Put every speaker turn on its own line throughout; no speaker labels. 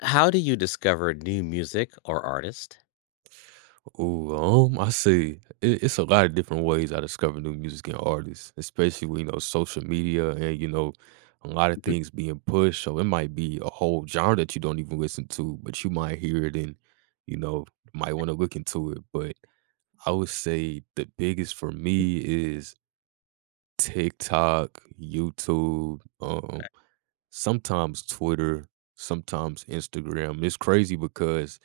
How do you discover new music or artist?
I see. It's a lot of different ways I discover new music and artists, especially with, you know, social media and, you know, a lot of
Mhm.
things being pushed. So it might be a whole genre that you don't even listen to, but you might hear it and, you know, might want to look into it. But I would say the biggest for me is TikTok, YouTube, sometimes Twitter, sometimes Instagram. It's crazy because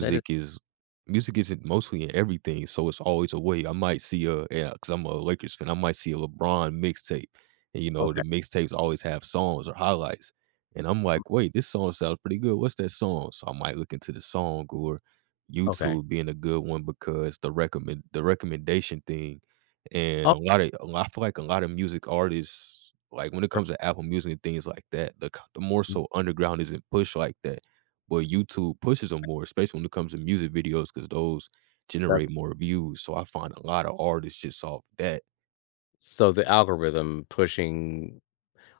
That is
is music isn't mostly in everything, so it's always a way. I might see a yeah, because 'cause I'm a Lakers fan. I might see a LeBron mixtape, and you know the
okay,
mixtapes always have songs or highlights, and I'm like, wait, this song sounds pretty good. What's that song? So I might look into the song or
okay.
YouTube being a good one because the recommendation thing.
Oh,
And a lot, I feel like a lot of music artists, like, when it comes to Apple Music and things like that, the more
mhm,
so underground isn't pushed like that, but YouTube pushes them more, especially when it comes to music videos because those
that's
generate more views, so I find a lot of artists just off that.
so the algorithm pushing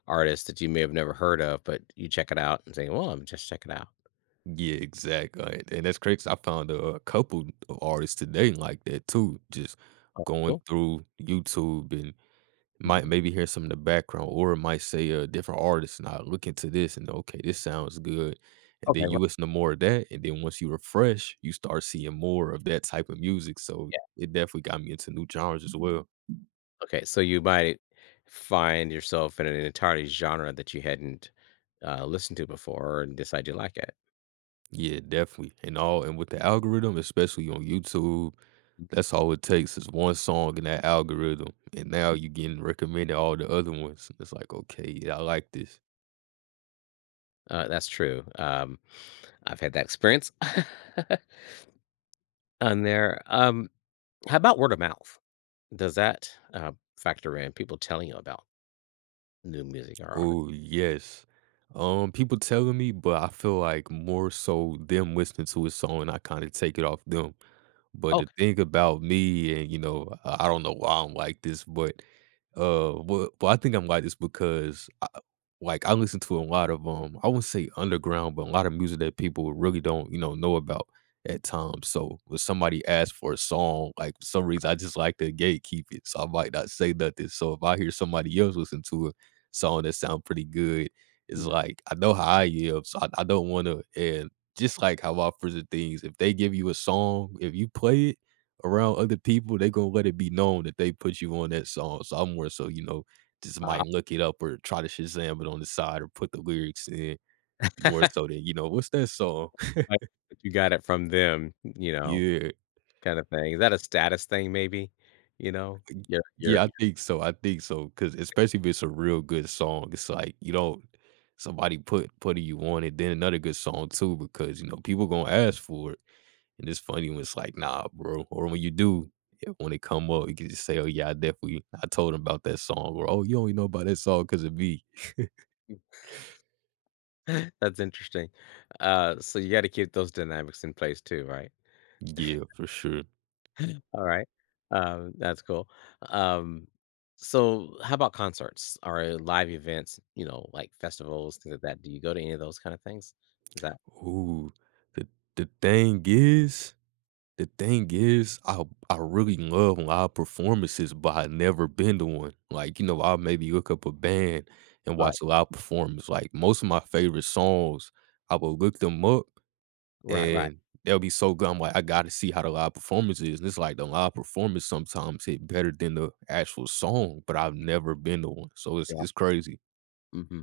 artists that you may have never heard of, but you check it out and say, "Well, I'm just check it out."
Yeah, exactly, and that's crazy 'cause I found a couple of artists today like that too, just
Oh,
going
cool.
through YouTube and might
Mhm.
maybe hear some in the background, or it might say a different artist, and I look into this and okay, this sounds good. And
Okay,
then you
right.
listen to more of that, and then once you refresh, you start seeing more of that type of music. So it definitely got me into new genres as well.
Okay, so you might find yourself in an entirely genre that you hadn't, listened to before and decide you like it.
Yeah, definitely. And all, and with the algorithm, especially on YouTube, that's all it takes is one song in that algorithm. And now you're getting recommended all the other ones. It's like, okay, yeah, I like this.
That's true. I've had that experience on there. How about word of mouth? Does that, factor in people telling you about new music or artists?
Oh yes. People telling me, but I feel like more so them listening to a song and I kind of take it off them. But the
Okay.
thing about me and, you know, I don't know why I'm like this, but, well, I think I'm like this because I, like, I listen to a lot of, I wouldn't say underground, but a lot of music that people really don't, you know about at times. So when somebody asks for a song, like, for some reason, I just like to gatekeep it, so I might not say nothing. So if I hear somebody else listen to a song that sounds pretty good, it's
Mhm.
like, I know how I am, so I don't wanna, and just like how I present things, if they give you a song, if you play it around other people, they gonna let it be known that they put you on that song. So I'm more so, you know, just
Uh,
might look it up or try to Shazam it on the side or put the lyrics in more so than, you know, what's that song?
like, you got it from them,
Yeah.
kind of thing. Is that a status thing maybe? You know? You're you're
Yeah, I
you're
think so. I think so. Cause especially if it's a real good song, it's like you don't, somebody putting you on it, then another good song too, because you know, people gonna ask for it. And it's funny when it's like, nah, bro. Or when you do, yeah, when it come up, you can just say, oh, yeah, I definitely, I told him about that song. Or, oh, you only know about that song because of me.
that's interesting. So you got to keep those dynamics in place too, right?
Yeah, for sure.
All right. That's cool. Um, so how about concerts or live events, you know, like festivals, things like that? Do you go to any of those kind of things? Is that
Ooh, the, the thing is, the thing is, I, I really love live performances, but I never been to one. Like, you know, I'll maybe look up a band and
right?
watch a live performance. Like, most of my favorite songs, I will look them up,
Right, right.
and they'll be so good. I'm like, I gotta see how the live performance is. And it's like the live performance sometimes hit better than the actual song, but I've never been to one. So it's
Yeah.
it's crazy.
Hmm.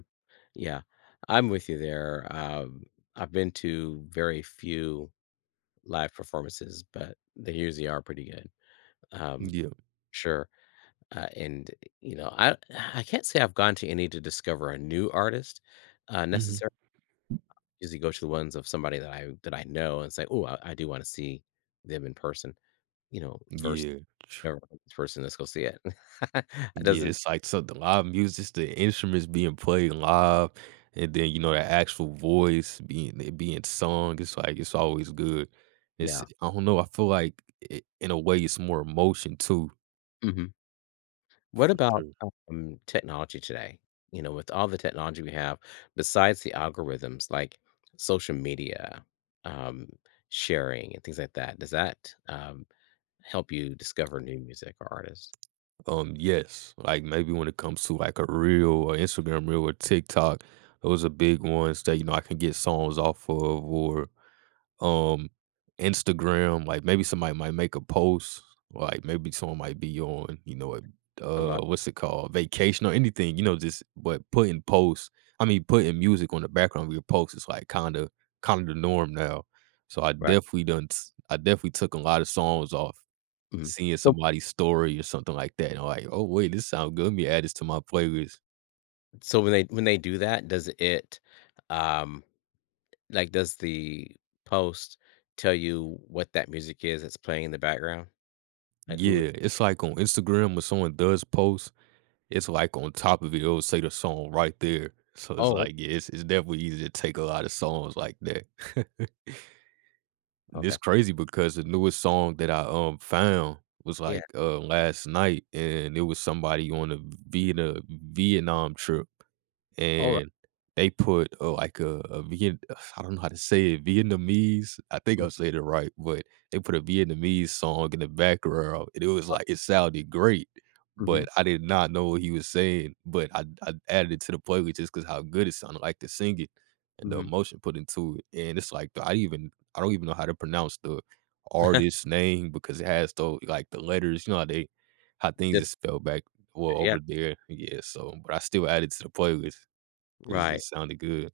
Yeah. I'm with you there. I've been to very few live performances, but they usually are pretty good. Um,
Yeah.
sure. And, you know, I I can't say I've gone to any to discover a new artist,
hmm
necessarily. I usually go to the ones of somebody that I know and say, "Oh, I do want to see them in person," you know, versus
Yeah. Tr-
"Never heard of this person, let's go see it." It
Yeah.
doesn't,
It's like so the live music, the instruments being played live, and then you know the actual voice being it being sung. It's like it's always good. It's,
yeah.
I don't know. I feel like it, in a way it's more emotion too.
Mhm. What
For
about,
sure.
technology today? You know, with all the technology we have, besides the algorithms, like social media, um, sharing and things like that, does that, help you discover new music or artists?
Yes, like maybe when it comes to like a reel or Instagram reel or TikTok, those are big ones that you know I can get songs off of, or um, Instagram. Like maybe somebody might make a post, like maybe someone might be on, you know,
About
what's it called, vacation or anything, you know, just but putting posts. I mean, putting music on the background of your posts is like kind of the norm now. So I
right,
definitely done. I definitely took a lot of songs off
mhm.
seeing
So
somebody's story or something like that, and I'm like, "Oh, wait, this sound good. Let me add this to my playlist."
so when they do that, um does the post tell you what that music is that's playing in the background? Like, who it.
Yeah, it's like on Instagram when someone does post, it's like on top of it, it'll say the song right there. So it's
Oh,
like, yeah, it's definitely easy to take a lot of songs like that. And
okay.
it's crazy because the newest song that I found was
Yeah.
like last night, and it was somebody on a Vietnam trip.
Alright.
And they put, like, a Viet I don't know how to say it, Vietnamese, I think
Mm,
I'm saying it right, but they put a Vietnamese song in the background, and it was like it sounded great,
mhm,
but I did not know what he was saying, but I added it to the playlist just because how good it sounded, like, the singing and the
mhm.
emotion put into it, and it's like, I don't even know how to pronounce the artist's name because it has those, like, the letters, you know, how they, how things
Just,
is spelled back well,
yeah,
over there, yeah, so but I still added to the playlist. 'Cause it
right.
sounded good.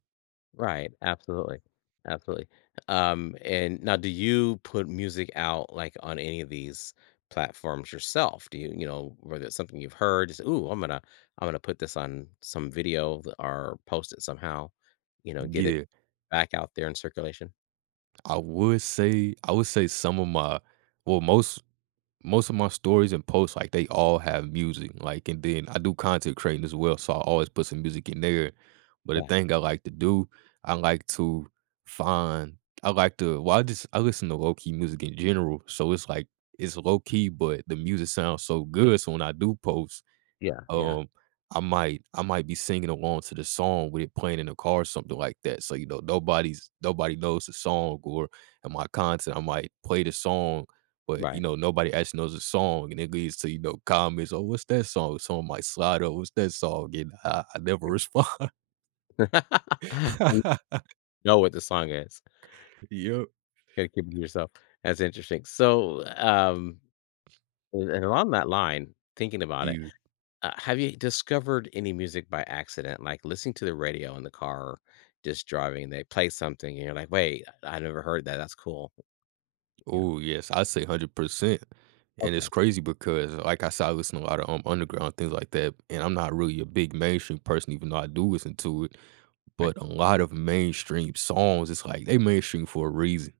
Right, absolutely, absolutely. And now do you put music out, like, on any of these platforms yourself? Do whether it's something you've heard, just, "Ooh, I'm gonna put this on some video th or post it somehow," get it
Yeah,
back out there in circulation?
I would say some of my, well, most of my stories and posts, like, they all have music, like, and then I do content creating as well, so I always put some music in there. But the
Yeah,
thing I like to do, I like to find, I like to, well, I just I listen to low-key music in general, so it's like it's low-key, but the music sounds so good, so when I do post.
yeah, yeah,
Um, I might, be singing along to the song with it playing in the car or something like that. So, you know, nobody knows the song or in my content, I might play the song, but, you
right.
know, nobody actually knows the song, and it leads to, you know, comments, "Oh, what's that song?" Someone might slide up, "What's that song?" And I never respond.
You know what the song is,
Yep.
gotta keep it to yourself. That's interesting. So, and along that line, thinking about it.
You
Have you discovered any music by accident, like listening to the radio in the car, just driving? They play something, and you're like, "Wait, I never heard that. That's cool." You know?
Oh, yes, I say 100%. And
Okay,
it's crazy because, like I said, I listen to a lot of, underground, things like that, and I'm not really a big mainstream person even though I do listen to it.
right?
But a lot of mainstream songs, it's like they mainstream for a reason,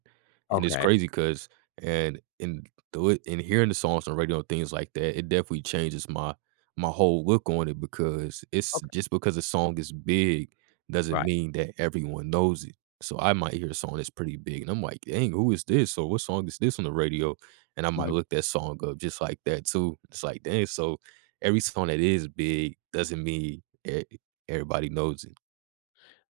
and it's
Okay,
crazy because and in in hearing the songs on radio and things like that, it definitely changes my whole look on it because it's
okay,
just because a song is big doesn't
right.
mean that everyone knows it. So I might hear a song that's pretty big, and I'm like, "Dang, who is this?" Or "What song is this on the radio?" And I might
Mhm.
look that song up just like that too. It's like, "Dang!" So every song that is big doesn't mean everybody knows it.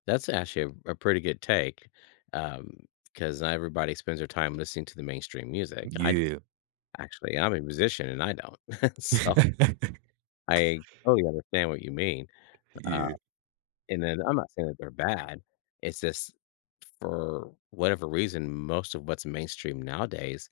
That's actually a pretty good take, um, because not everybody spends their time listening to the mainstream music.
Yeah.
Actually, I'm a musician, and I don't, so I totally understand what you mean.
Yeah,
And then I'm not saying that they're bad. It's just, for whatever reason, most of what's mainstream nowadays,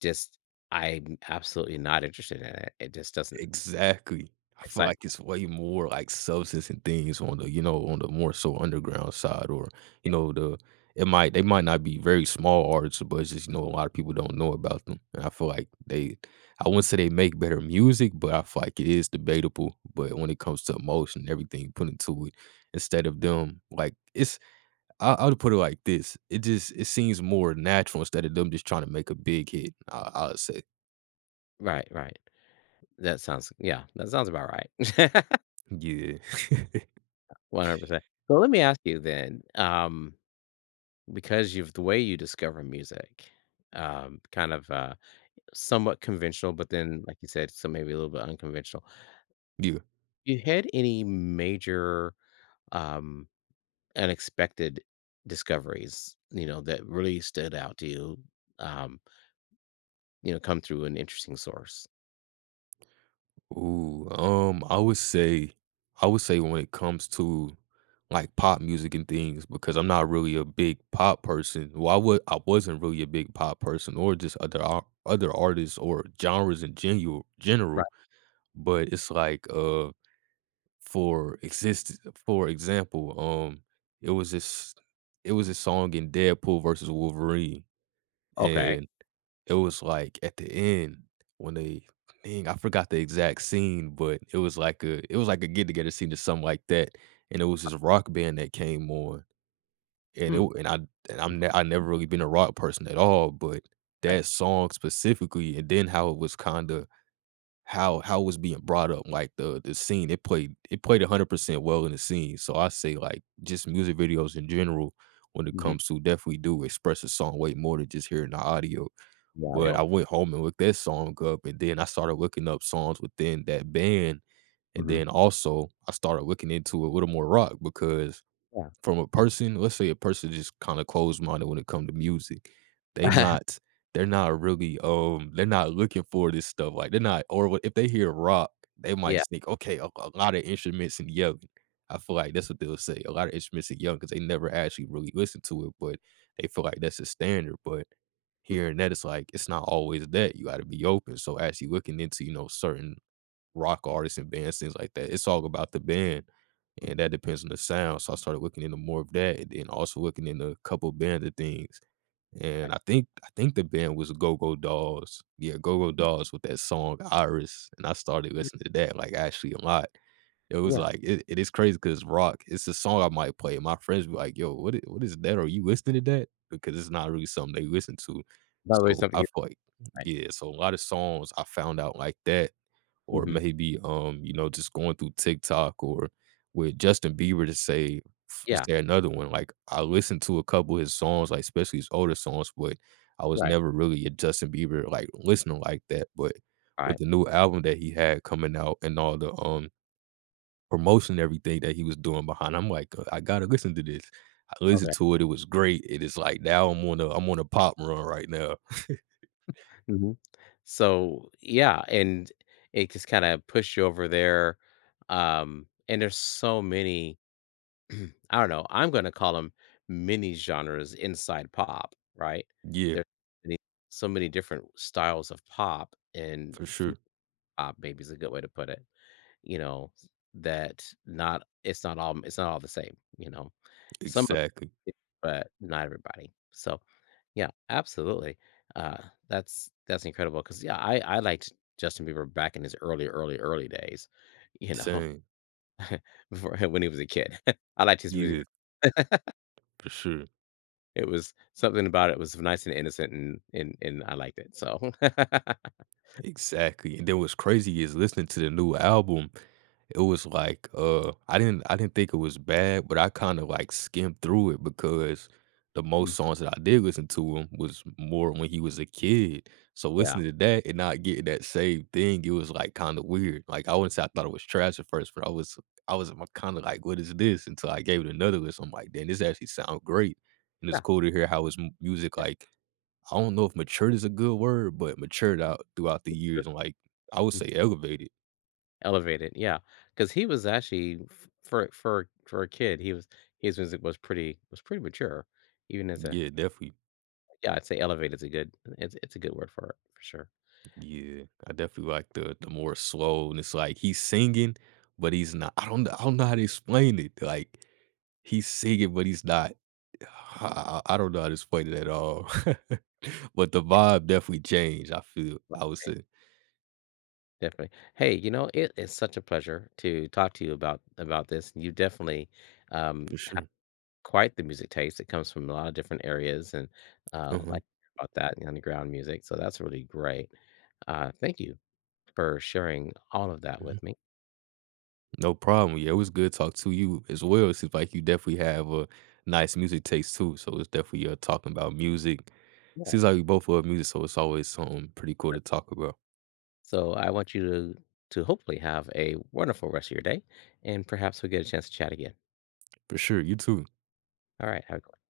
just I'm absolutely not interested in it. It just doesn't
exactly. I feel
excite
like
me.
it's way more like substance and things on the, you know, on the more so underground side or, you know, the it might, they might not be very small artists, but it's just, you know, a lot of people don't know about them. And I feel like they, I wouldn't say they make better music, but I feel like it is debatable. But when it comes to emotion and everything put into it, instead of them like it's, I would put it like this. It just it seems more natural instead of them just trying to make a big hit. I'd say
Right, right. That sounds, yeah, that sounds about right.
yeah.
100%. So let me ask you then, because you've the way you discover music, kind of, somewhat conventional, but then, like you said, so maybe a little bit unconventional.
Yeah.
You had any major, um unexpected discoveries, that really stood out to you, um, come through an interesting source?
I would say when it comes to, like, pop music and things because I'm not really a big pop person. Well, I wasn't really a big pop person or just other artists or genres in general. General,
Right.
but it's like, for exist for example, it was this it was this song in Deadpool versus Wolverine.
Okay.
And it was, like, at the end when they I forgot the exact scene, but it was like a get-together scene or something like that, and it was this rock band that came on, and it
Hmm.
and I and
Mhm.
I never really been a rock person at all, but
Right.
that song specifically, and then how it was kinda how it was being brought up, like, the scene, it played 100% well in the scene. So I say, like, just music videos in general, when it
Mhm.
comes to, definitely do express a song way more than just hearing the audio. But I
Radio.
went home and looked that song up, and then I started looking up songs within that band, and
Mhm.
then also I started looking into a little more rock. Because
Yeah.
from a
Yeah.
person, let's say a person just kind of closed minded when it come to music, they not they're not really they're not looking for this stuff, like they're not, or if they hear rock, they might
Yeah.
just think, okay, a lot of instruments and yelling. I feel like that's what they'll say, a lot of instruments and yelling, because they never actually really listen to it. But they feel like that's a standard. But
Mhm.
here and that, it's like, it's not always that. You gotta be open. So actually looking into, you know, certain rock artists and bands, things like that. It's all about the band,
Mhm.
and that depends on the sound. So I started looking into more of that, and then also looking into a couple bands of things. And
Right.
I think the band was Go Go Dolls. Yeah, Go Go Dolls with that song Iris. And I started
Yeah.
listening to that, like, actually a lot. It was
Yeah.
like it is crazy because rock, it's a song I might play, and my friends be like, "Yo, what is that? Are you listening to that?" Because it's not really something they listen to.
Not really
So
something
I
you.
feel like,
Right.
yeah. So a lot of songs I found out like that, or
Mhm.
maybe you know, just going through TikTok, or with Justin Bieber, to say to
Yeah.
say another one. Like, I listened to a couple of his songs, like especially his older songs, but I was
Right.
never really a Justin Bieber like listener like that. But with
Right.
the new album that he had coming out, and all the promotion and everything that he was doing behind, I'm like, I gotta listen to this." I
Okay.
listened to it. It was great. It is like, now I'm on a pop run right now.
Mhm. So, yeah, and it just kinda pushed you over there, and there's so many, I don't know, I'm gonna call them mini genres inside pop, right?
Yeah,
There's many so many different styles of pop, and
for
flip
sure.
pop maybe is a good way to put it, you know, that not it's not all it's not all the same, you know? Some of
Exactly.
it, but not everybody. So, yeah, absolutely. Uh, that's cause, yeah, I liked Justin Bieber back in his early, early, early days, you know,
Same.
before when he was a kid. I liked his music.
Yeah, for sure.
It was something about it, was nice and innocent, and I liked it, so
Exactly. And then what's crazy is listening to the new album. It was like, I didn't think it was bad, but I kinda, like, skimmed through it, because the
Mm,
most songs that I did listen to him was more when he was a kid. So
yeah,
listening to that and not getting that same thing, it was, like, kinda weird. Like, I wouldn't say I thought it was trash at first, but I was kinda like, "What is this?" Until I gave it another listen, I'm like, "Damn, this actually sounds great." And it's
yeah,
cool to hear how his m music, like, I don't know if matured is a good word, but matured out throughout the years and, like, I would
mm,
say elevated.
elevated, yeah, because he was actually f for a kid, he was, his music was pretty mature, even as a
Yeah, definitely.
yeah, I'd say elevated is a good, it's a good word for it, for sure.
Yeah, I definitely like the more slow, and it's like he's singing, but he's not. I don't know. I don't know how to explain it. Like, he's singing, but he's not. I don't know how to explain it at all. But the vibe definitely changed, I feel. I would
Right.
say
Definitely. Hey, you know, it is such a pleasure to talk to you about this, you definitely, um
for sure.
quite the music taste. It comes from a lot of different areas and,
Mhm,
like about that and underground music, so that's really great. Thank you for sharing all of that
mhm.
with me.
No problem. Yeah, it was good talk to you as well. It seems like you definitely have a nice music taste too. So it's definitely, talking about music.
Yeah.
Seems like we both love music, so it's always something pretty cool to talk about.
So I want you to hopefully have a wonderful rest of your day, and perhaps we get a chance to chat again.
For sure. You too.
All right, have a